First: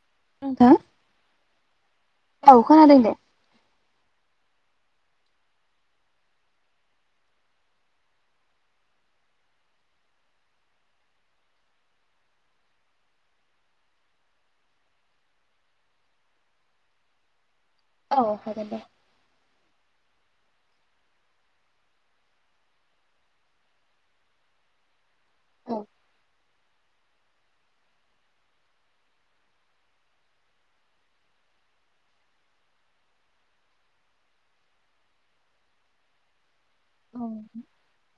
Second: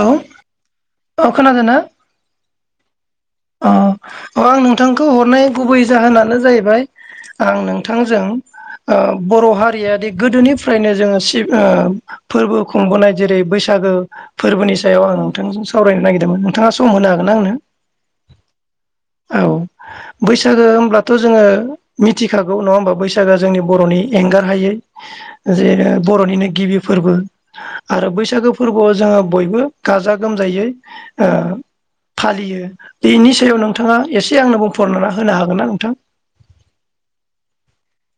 औ नोंथां औ खोनादोंना? औ खोनादों दे अ। अ आं नोंथांखौ हरनाय गुबै जाहोनानो जाहैबाय आं नोंथांजों ओ बर' हारियाादि गोदोनिफ्रायनो जोङो सिब ओ फोरबो खुंबोनाय जेरै बैसागु सागो फोरबोनि सायाव आं नोंथांजों सावरायनो नागिरदोंमोन, नोंथाङा सम होनो हागोन आंनो? औ हागोन दे। औ। बैसागो होमब्लाथ' जोङो मिथिखागौ नङा होमबा बैसागोआ जोंनि बर'नि एंगार हायै औ जेनो बर'निनो गिबि फोरबो आरो बैसागो फोरबोआव जोङो बयबो गाजा गोमजायै ओ फालियो बेनि सायाव नोंथाङा एसे आंनोबो फोरमायना होनो हागोन ना नोंथां? औ।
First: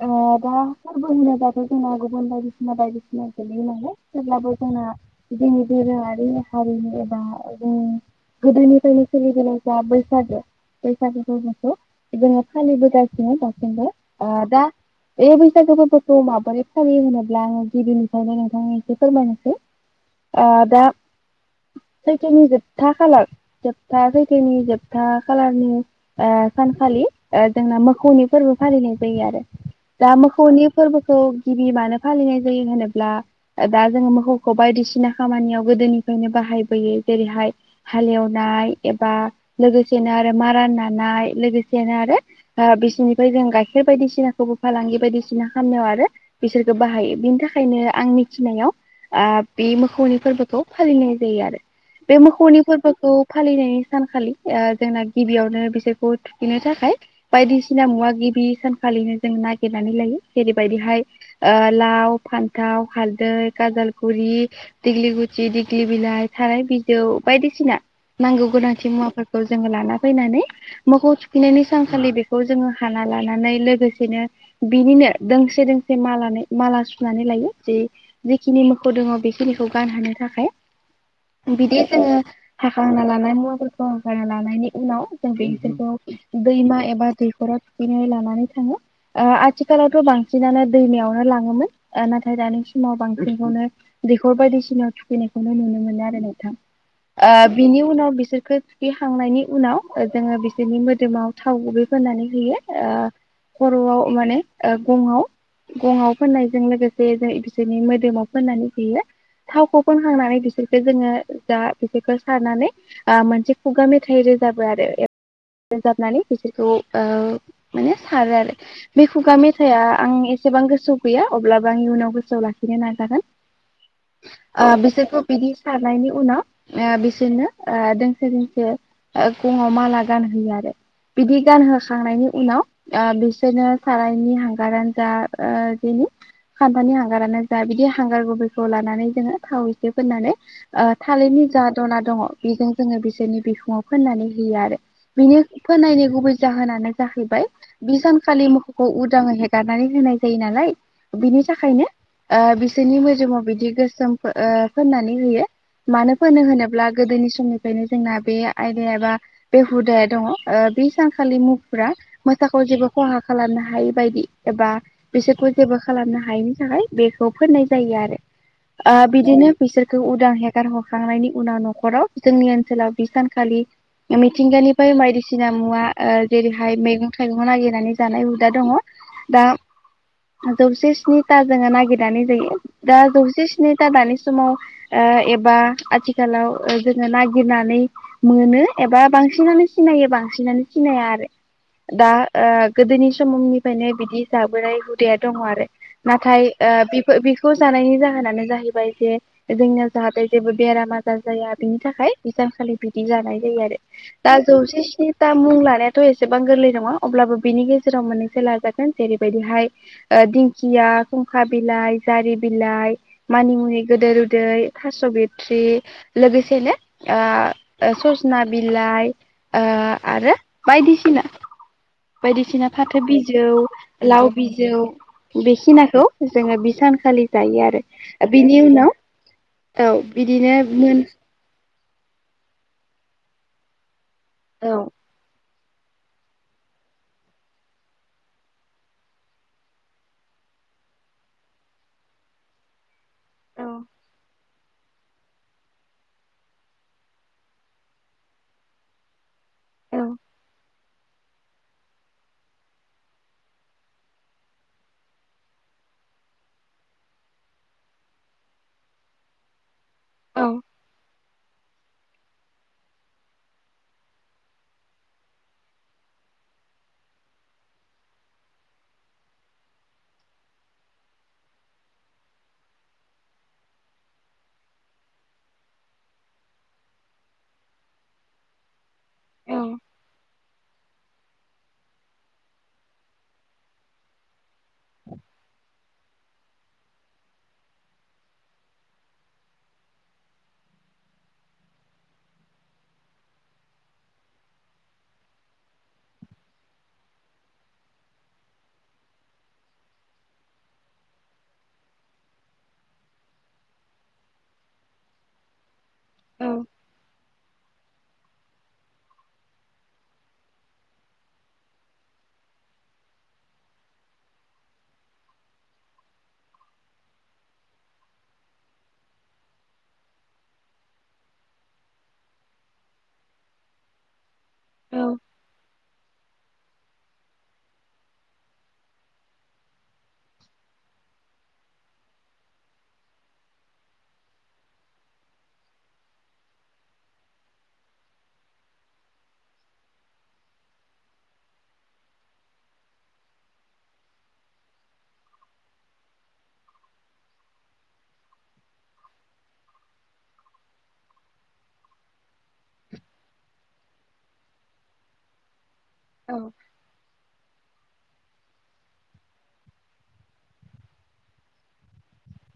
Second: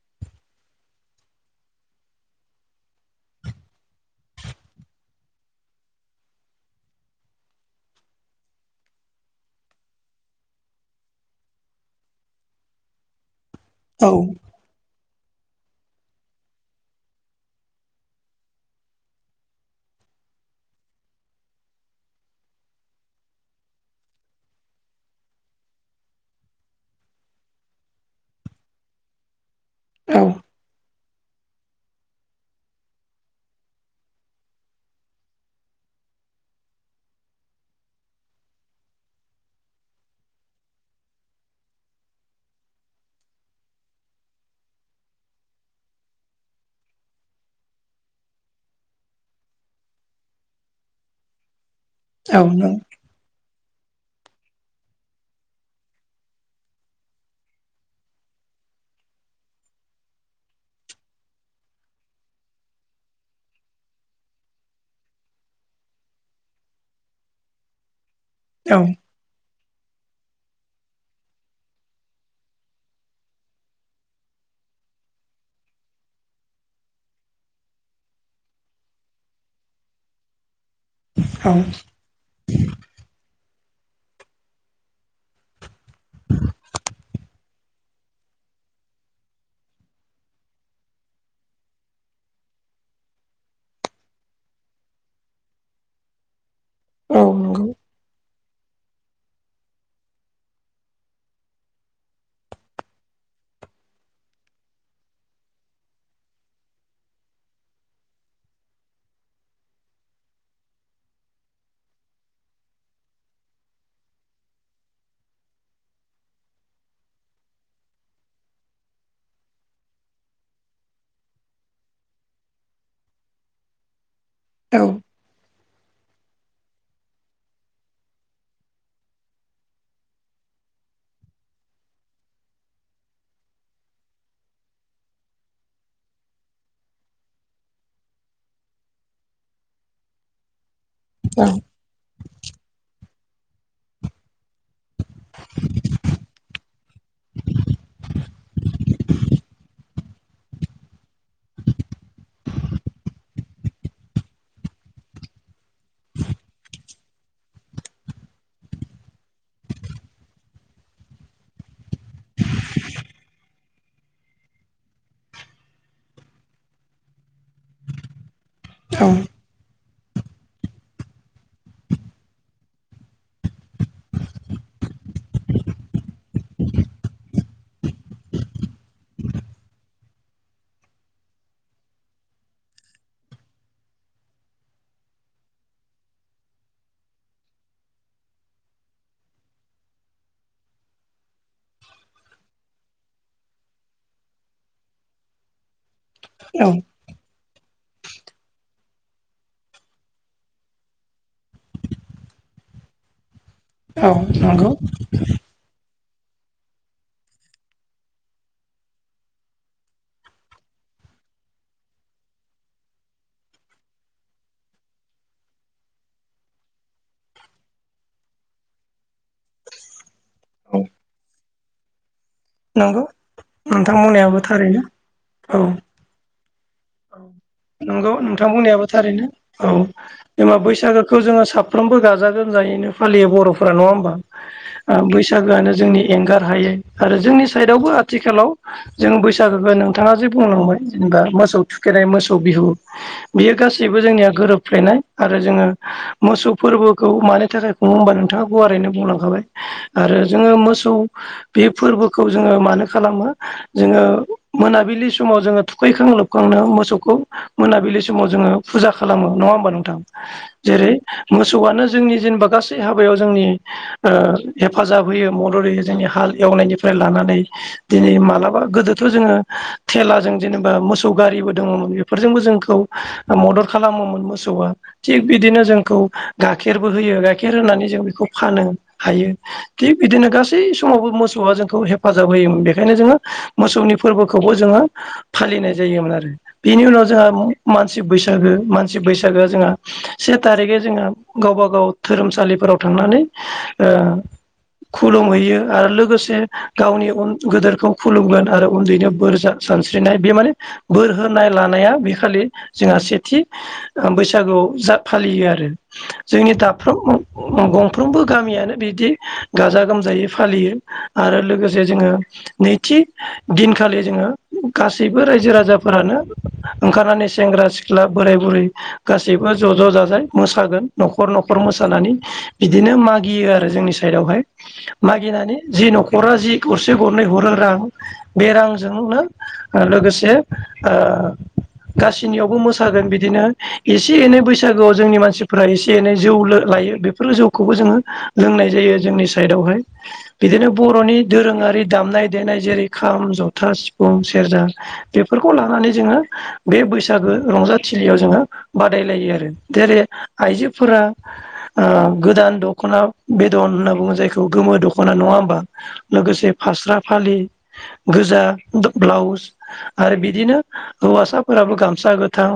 अ दा फोरबो होनोबाथ' जोंना गुबुन बायदिसिना बायदिसिना गोलैयो नालाय थेवब्लाबो जोंना ओ जोंनि दोरोङारि हारिमु एबा जों गोदोनिफ्रायनो सोलिबोनाय जा बैसागो बैसागुखौ जोङो फालिबोगासिनो दासिमबो औ ओ दा बे बैसागु फोरफोरखौ माबोरै फालिायो होनोब्ला आङो गिबिनिफ्रायनो नोंथांनो आं एसे फोरमायनोसै। ओ दा सैखोनि जोबथा खाालार जोबथा सैथोनि जोबथा खाालारनि ओ सानखालि ओ जोंना मोसौनि फोरबो फालिनाय जायो आरो। दा औ मोसौनि फोरबोखौ गिबि मानो फालिनाय जायो होनोब्ला दा जोङो मोसौखौ बायदिसिना खामानियाव गोदोनिफ्रायनो बाहाय हाय बोयो जेरैहाय हाल एउनाय एबा लोगोसेनो आरो मारान नानाय [unintelligible] आरो बिसिनि जों गाइखेर बायदिसिनाखौबो फालांगि बायदिसिना खालामनायाव आरो बिसोरखौ बाहायो बिनि थाखायनो आंनि मिथिनायाव ओ बे मोसौनि फोरबोखौ फालिनाय जायो आरो बे औ मोखौनि नों फोरबोखौ फालिनाय सानखालि ओ जोंना गिबियावनो बिसोरखौ थुखिनो थाखाय बायदिसिना मुवा गिबि सानखालिनो जों नागिरनानै लायो जेरैबायदिहाय लाव फान्थाव हाल दै काजालगुरि दिग्लि गुथि दिग्लि बिलाइ थाराय बिजौ बायदिसिना नांगौ औ गोनांथि मुवाफोरखौ जोङो लाना फैनानै मोसौ थुखैनायनि सानखालि बेखौ जोङो हाना लानानै लोगोसेनो बिनिनो दोंसे दोंसे मालानै माला सुनानै लायो जे जिखिनि मोसौ दङ बेखिनिखौ गानहोनो थाखाय [inaudible] बिदि जोङो हाखा होना लानायनि उन फोरखौ हारना लानायनि उनाव जों बेसोरफोरखौ दैमा एबा दैखराव [unintelligible] लानानै थाङो आथिखालावथ' ओ बांसिनानो दैमायावनो लाङोमोन नाथाय दानि समाव बांसिनखौनो दैखर बायदिसिनाव थुखैनायखौनो नुनो मोनो आरो नोंथां औ ओ बिनि उनाव बिसोर थखो थुखिखांनायनि उनाव जोङो बिसोरनि मोदोमाव थाव गुबै फोननानै होयो ओ खर'आव माने गङाव गङआव फोननायजों लोगोसे जों बिसोरनि मोदोमाव फोननानै होयो थावखौ फोनखांनानै बिसोरखौ जोङो जा बिसोरखौ सारनानै ओ मोनसे खुगा मेथाइ रोजाबो आरो रोजाबनानै बिसोरखौ ओ माने सारो आरो बे खुगा मेथाइआ आं एसेबां गोसोआव गैया अब्लाबो आं इयुनाव गोसोआव लाखि नो नाजागोन [inaudible] ओ बिसोरखौ बिदि सारनायनि उनाव ओ बिसोरनो दोंसे दोंसे गङाव माला गानहोयो आरो बिदि गानहोखांनायनि उनाव ओ बिसोरनो सारायनि हांगारानो जा ओ बेनि खान्थालानि हांगारानो जा बिदि हांगार गुबैखौ लानानै जोङो थाव एसे फोननानै ओ नंगौ औ थालिरनि जा दना दङ बेजों जोङो बिसोरनि बिखुङाव फोननानै होयो आरो बिनि फोननायनि गुबै जाहोनानो जाहैबाय बि सानखालि मोसौखौ उदाङै हेगारनानै होनाय जायो नालाय बिनि थाखायनो ओ बिसोरनि मोजोमाव बिदि गोसोम ओ फोननानै होयो मानो फोनो होनोब्ला गोदोनि समनिफ्रायनो जोंना बे आयदाया बा बे हुदाया दङ बि सानखालि मु मोसाखौ जेबो खहा खालामनो हायै बायदि एबा बिसोरखौ जेबो खालामनो हायैनि थाखाय [unintelligible] बेखौ फोननाय जायो आरो ओ औ बिदिनो बिसोर उदां हेगार हरखांनायनि उनाव न'खराव जोंनि ओनसोलाव बे सानखालि मिथिंगानिफ्राय बायदिसिना मुवा ओ जेरैहाय मैगं थाइगं नागिरनानै जानाय हुदा दङ दा जौसे स्निथा जोङो नागिरनानै जायो दा जौसे स्निथा दानि समाव ओ एबा आथिखालाव जोङो नागिरनानै मोनो एबा बांसिनानो सिनायो बांसिनानो सिनाया आरो दा ओ गोदोनि समनिफ्रायनो बिदि जाबोनाय हुदाया दङ आरो नाथाय औ ओ बेखौ जानायनि जाहोनानो जाहैबाय जे जोंनिया जाहाथे जेबो बेराम आजार जाया बिनि थाखाय बिसानखालि बिदि जानाय जायो आरो दा नंगौ जौसे स्निथा मुं लानाय थ' एसेबां गोरलै नङा अब्लाबो बिनि गेजेराव मोननैसो लाजागोन जेरैबायदिहाय ओ दिंखिया खुंखा बिलाइ जारि बिलाइ मानिमुनि गोदिर उदै थास' बिथ्रि लोगोसेनो ओ सजना बिलाइ आरो औ बायदिसिना बायदिसिना फाथो नंगौ बिजौ नोंथां लाव बुंनायाबो बिजौ थारैनो औ बेखिनाखौ जोङो सानखालि जायो आरो नंगौ नोंथां बिनि बुंनायाबो उनाव थारैनो औ बिदिनो मोन साफ्रामबो गाजा गोमजायैनो फालियो बर'फोरा नङा होमबा औ बैसागोआनो जोंनि एंगार हायो आरो जोंनि साइडआवबो आथिखालाव जों बैसागोखौ नोंथाङा जे बुंलांबाय जेनेबा मोसौ थुखेरनाय मोसौ बिहु बेयो औ गासैबो जोंनिया गोरोब फ्लेनाय आरो जोङो मोसौ फोरबोखौ मानि थाखाय खुङो होमबा नोंथाङा गुवारैनो बुंलांखाबाय। औ आरो जोङो मोस सौ बे फोरबोखौ जोङो मानो खालामो जोङो मोनाबिलि समाव जोङो थुखैखांलो खांनो मोसौखौ मोनाबिलि समाव जोङो फुजा खालामो नङा होमबा नोंथां? जेरै मोसौआनो जोंनि जेनेबा गासै हाबायाव जोंनि ओ हेफाजाब होयो मदद होयो जोंनि हाल एवनायनिफ्राय लानानै दिनै मालाबा गोदोथ' जोंङो थेलाजों जेनेबा मो मोसौ गारिबो दङ'मोन बेफोरजोंबो जोंखौ मदद खालामोमोन मोसौआ थिग बिदिनो जोंखौ गाइखेरबो होयो गाइखेर होनानै जों बेखौ फानो हायो औ थिग बिदिनो गासै गासै समावबो मोसौआ जोंखौ हेफाजाब होयोमोन बेखायनो जोङो मोसौनि फोरबोखौबो जोङो फालिनाय जोयोमोन आरो बेनि उनाव जोंहा मानसि बैसागो मानसि बैसागोआ जोंहा से थारिगै जोङो गावबा गाव धोरोमसालिफोराव थांनानै ओ खुलुमहैयो आरो लोगोसे गावनि गेदोरखौ खुलुमगोन आरो उन्दैनो बोरजा सानस्रि ननाय बेयो माने बोर होनाय लानाया बे खालि जोंहा सेथि बैसागोआव जा फालियो आरो जोंनि औ दाफ्रोम गंफ्रोमबो गामियानो बिदि गाजा गोमजायै फालियो आरो लोगोसे जोङो नैथि दिनखालि जोङो गासैबो रायजो राजाफोरानो ओंखारनानै सेंग्रा सिख्ला बोराय बुरै गासैबो ज' ज' जाजाय मोसागोन न'खर न'खर मोसानानै बिदिनो मागियो आरो जोंनि साइदावहाय औ मागिनानै जि न' खरा जि गरसे गरनै हरो रां बे रांजोंनो लोगोसे ओ गाससिनियावबो मोसागोन बिदिनो एसे एनै बैसागोआव जोंनि मानसिफोरा एसे एनै जौ लोंखायो बेफोर जौखौबो जोंङो लोंनाय जायो जोंनि साइदआवहाय बिदिनो बर'नि दोरोङारि दामनाय देनाय जेरै खाम, जथा, सिफुं सेरजा बेफोरखौ लानानै जोङो बे बैसागो रंजाथिलियाव जोङो बादायलायो जेरै आइजोफोरा ओ गोदान द'खना बेदन होनना बुंङो जायखौ गोमो द'खना नङा होमबा औ लोगोसे फास्रा फालि गोजा ब्लाउस आरो बिदिनो हौवासाफोराबो गामसा गोथां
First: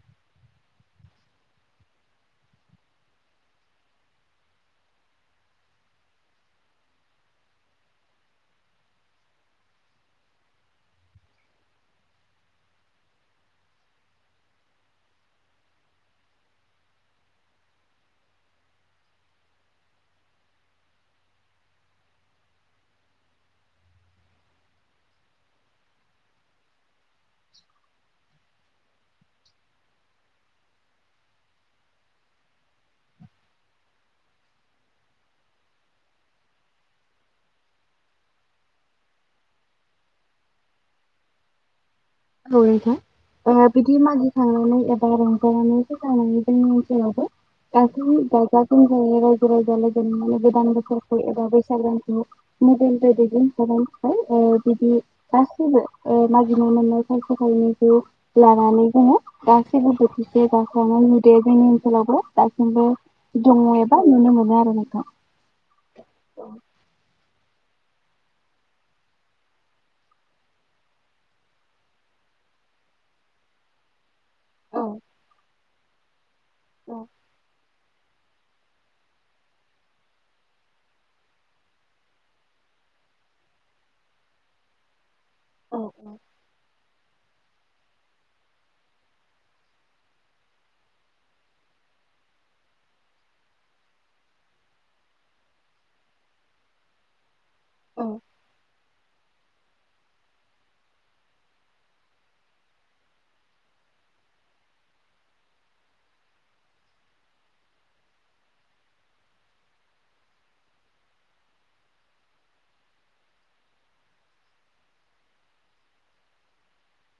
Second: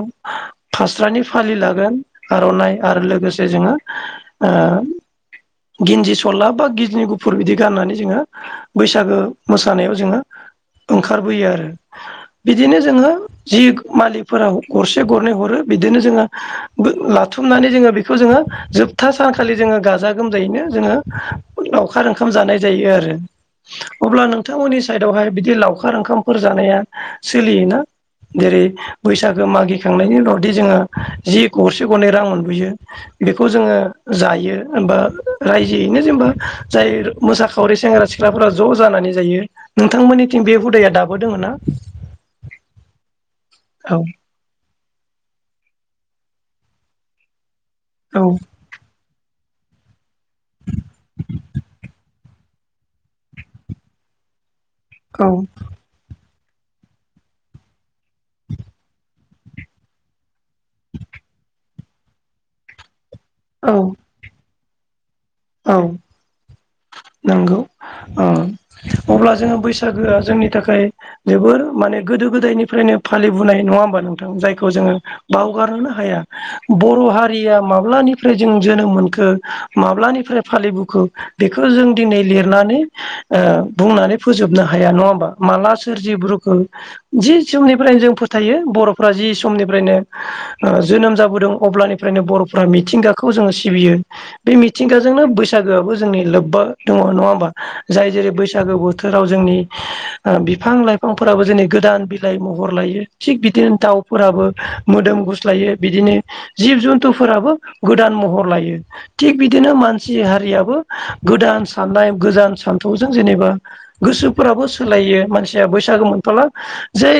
फास्रानि फालि लागोन आर'नाइ आरो लोगोसे जोङो ओ गिन्जि सला बा गिन्जि गुफुर बिदि गाननानै जोङो बैसागो मोसानायाव जोङो ओंखारबोयो आरो। बिदिनो जोंङो जि मालिकफोरा गरसे गरनै हरो बिदिनो जोंङो गो लाथुमनानै जोंङो बेखौ जोंङो जोबथा सानखालि जोंङो गाजा गोमजायैनो जोंङो लावखार ओं खाम जानाय जायो आरो अब्ला नोंथांमोननि साइदावहाय बिदि लाव खार ओंखामफोर जानाया सोलियोना जेरै बैसागो मागिखांनायनि उनावदि जोंङो जि गरसे गरनै रां मोनबोयो बेखौ जोंङो जायो होमबा रायजोयैनो जेनबा जाय मोसाखावरि सेंग्रा सिख्लाफोरा ज' जानानै जायो नोंथांमोननिथिं बे हुदाया दाबो दोंङो ना? औ नोथां बिदि औ मागि खांनानै ओ बा रंजानानै फैसा मो‌नो जोंनि ओनसोलावबो गासै औ गाजा गोमजायै राय जो राजा लोगो लोगो गोदान बोसोरखौ एबा बैसागो दानखौ मबाइल बायदिजों दामना ओ बिदि औ गासैबो ओ मागिनानै मोननाय थाइसे थाइनैखौ लानानै जोंङो गासैबो बोथिसे जास्रांनाय हुदाया जोंनि ओनसोलाव बो दासिमबो औ दंङ' एबा नुनो मोनो आरो नोंथां। औ नोंगौ ओ अब्ला जोङो बैसागोआ जोंनि थाखाय जोबोर माने गोदो गोदायनिफ्रायनो फालिबोनाय नंङा होमबा नों थां जायखौ औ जोंङो बावगारनोनो हाया बर' हारिया मा ब्लानिफ्राय जों जोनोम मोनखो माब्लानि फ्राय फालिबोखो बेखो जों दिनै लिरनानै ओ बुंनानै फोजोबनो हाया नंङा होमबा। माला औ सोरजिब्रोखो जि समनिफ्रायनो जों फोथायो बर'फ्रा जि समनिफ्रायनो ओ जोनोम जाबोदों अब्लानिफ्रायनो बर' फ्रा मिथिंगाखौ जोंङो सिबियो बे मिथिंगा जोंनो बैसागोआबो जोंनि लोब्बा दंङ नङा होमबा औ जाय जेरै बैसागु बो थोराव जोंनि बिफां लाइफांफोराबो जोंनि गोदान बिलाइ महर लायो थिग बिदिनो दाव फोराबो मोदोम गुस्लायो बिदिनो जिब जुन्थुफोराबो गोदान महर लायो। थिग बिदिनो मान सि हारियाबो गोदान साननाय गोजान सान्थौजों जेनेबा गोसोफोराबो सोलाय यो मानसि बैसागो मोनथला जि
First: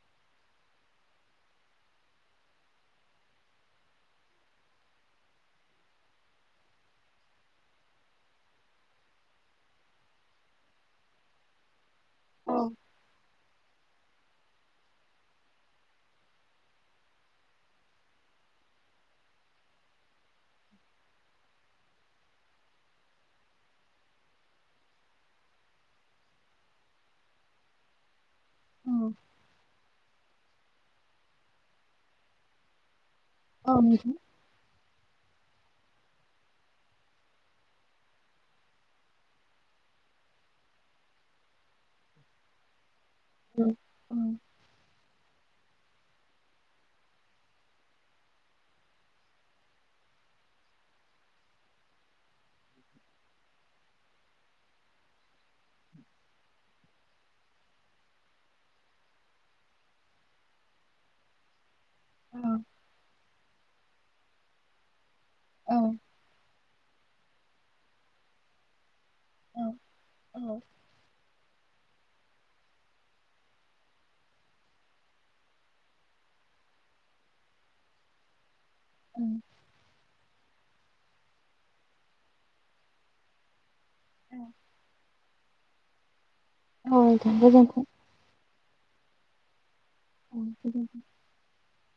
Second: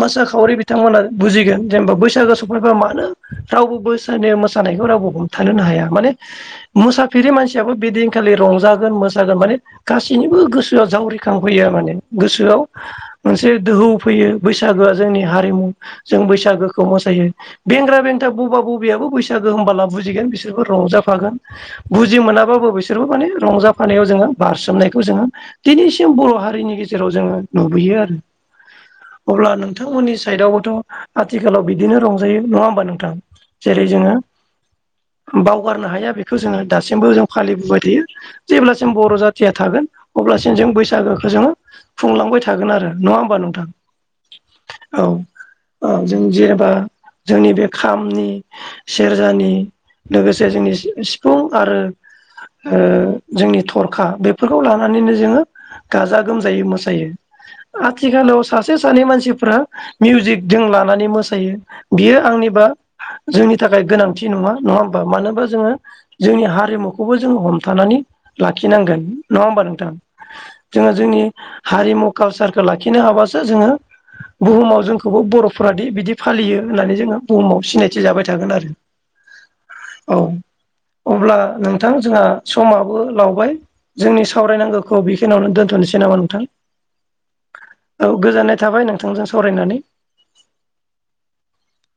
मोसाखावरि बिथांमोना बुजिगोन जेनेबा बैसागु सफैबा मानो गोसोया मानो रावबो बोसोरनि मोसानायखौ रावबो हमथानोनो हाया माने मोसा फेरै मानसियाबो बिदिनखालि रंजागोन मोसागोन माने गासैनिबो गोसोआ जावरिखांफैयो माने। गोसोआव मोनसे दोहौ फैयो बैसागोआ जोंनि हारिमु जों बैसागोखौ मोसायो बेंग्रा बेन्था बबा बबिआबो बैसागो होमबाला बुजिगोन बिसोरबो रंजाफागोन। बुजि मोनाबाबो बिसोरबो माने रंजाफानायाव जोंङो बारसोमनायखौ जोंङो दिनैसिम बर' हारिनि गे जेराव जोंङो नुबोयो आरो। अब्ला नोंथांमोननि साइदआवबोथ' आथिखालाव बिदिनो रंजायो नंङा होमबा नोंथां औ जेरै नोंथां जोंङो बावगारनो हाया बेखौ जोंङो दासिमबो जों फालिबोबाय थायो जेब्लासिम बर' जाथिया थागोन अब्लासिम जों बैसागोखो जोङो खुंलांबाय थागोन आरो नंङा होमबा नोंथां औ औ औ जों जेनेबा जोंनि बे खामनि सेरजानि लोगोसे जोंनि सिफुं आरो ओ जोंनि थरखा बेफोरखौ लानानैनो जोङो गाजा गोमजायै मोसायो। आथिखालाव सासे सानै मानसिफ्रा मिउजिकजों लानानै मोसायो। बियो आंनिबा जोंनि थाखाय गोनांथि नंङा नंङा होमबा मानो होनबा औ जोङो जोंनि हारिमुखौबो जोंङो हमथानानै लाखिनांगोन। नंङा होमबा नोंथां औ औ जोंङो जोंनि हारिमु कालसारखौ लाखिनो हाबासो जोङो बुहुमाव जोंखौबो बर'फोरादि बिदि फालियो होननानै जोङो बुहुमाव सिनायथि जाबाय थागोन आरो औ औ अब्ला नोंथां जोंहा समाबो लावबाय जोंनि सावरायनांगौखौ बेखि नियावनो दोन्थ'नोसै नामा नोंथां औ नोंथां गोजोनथों। औ गोजोननाय थाबाय नोंथांजों सावरायनानै। [inaudible]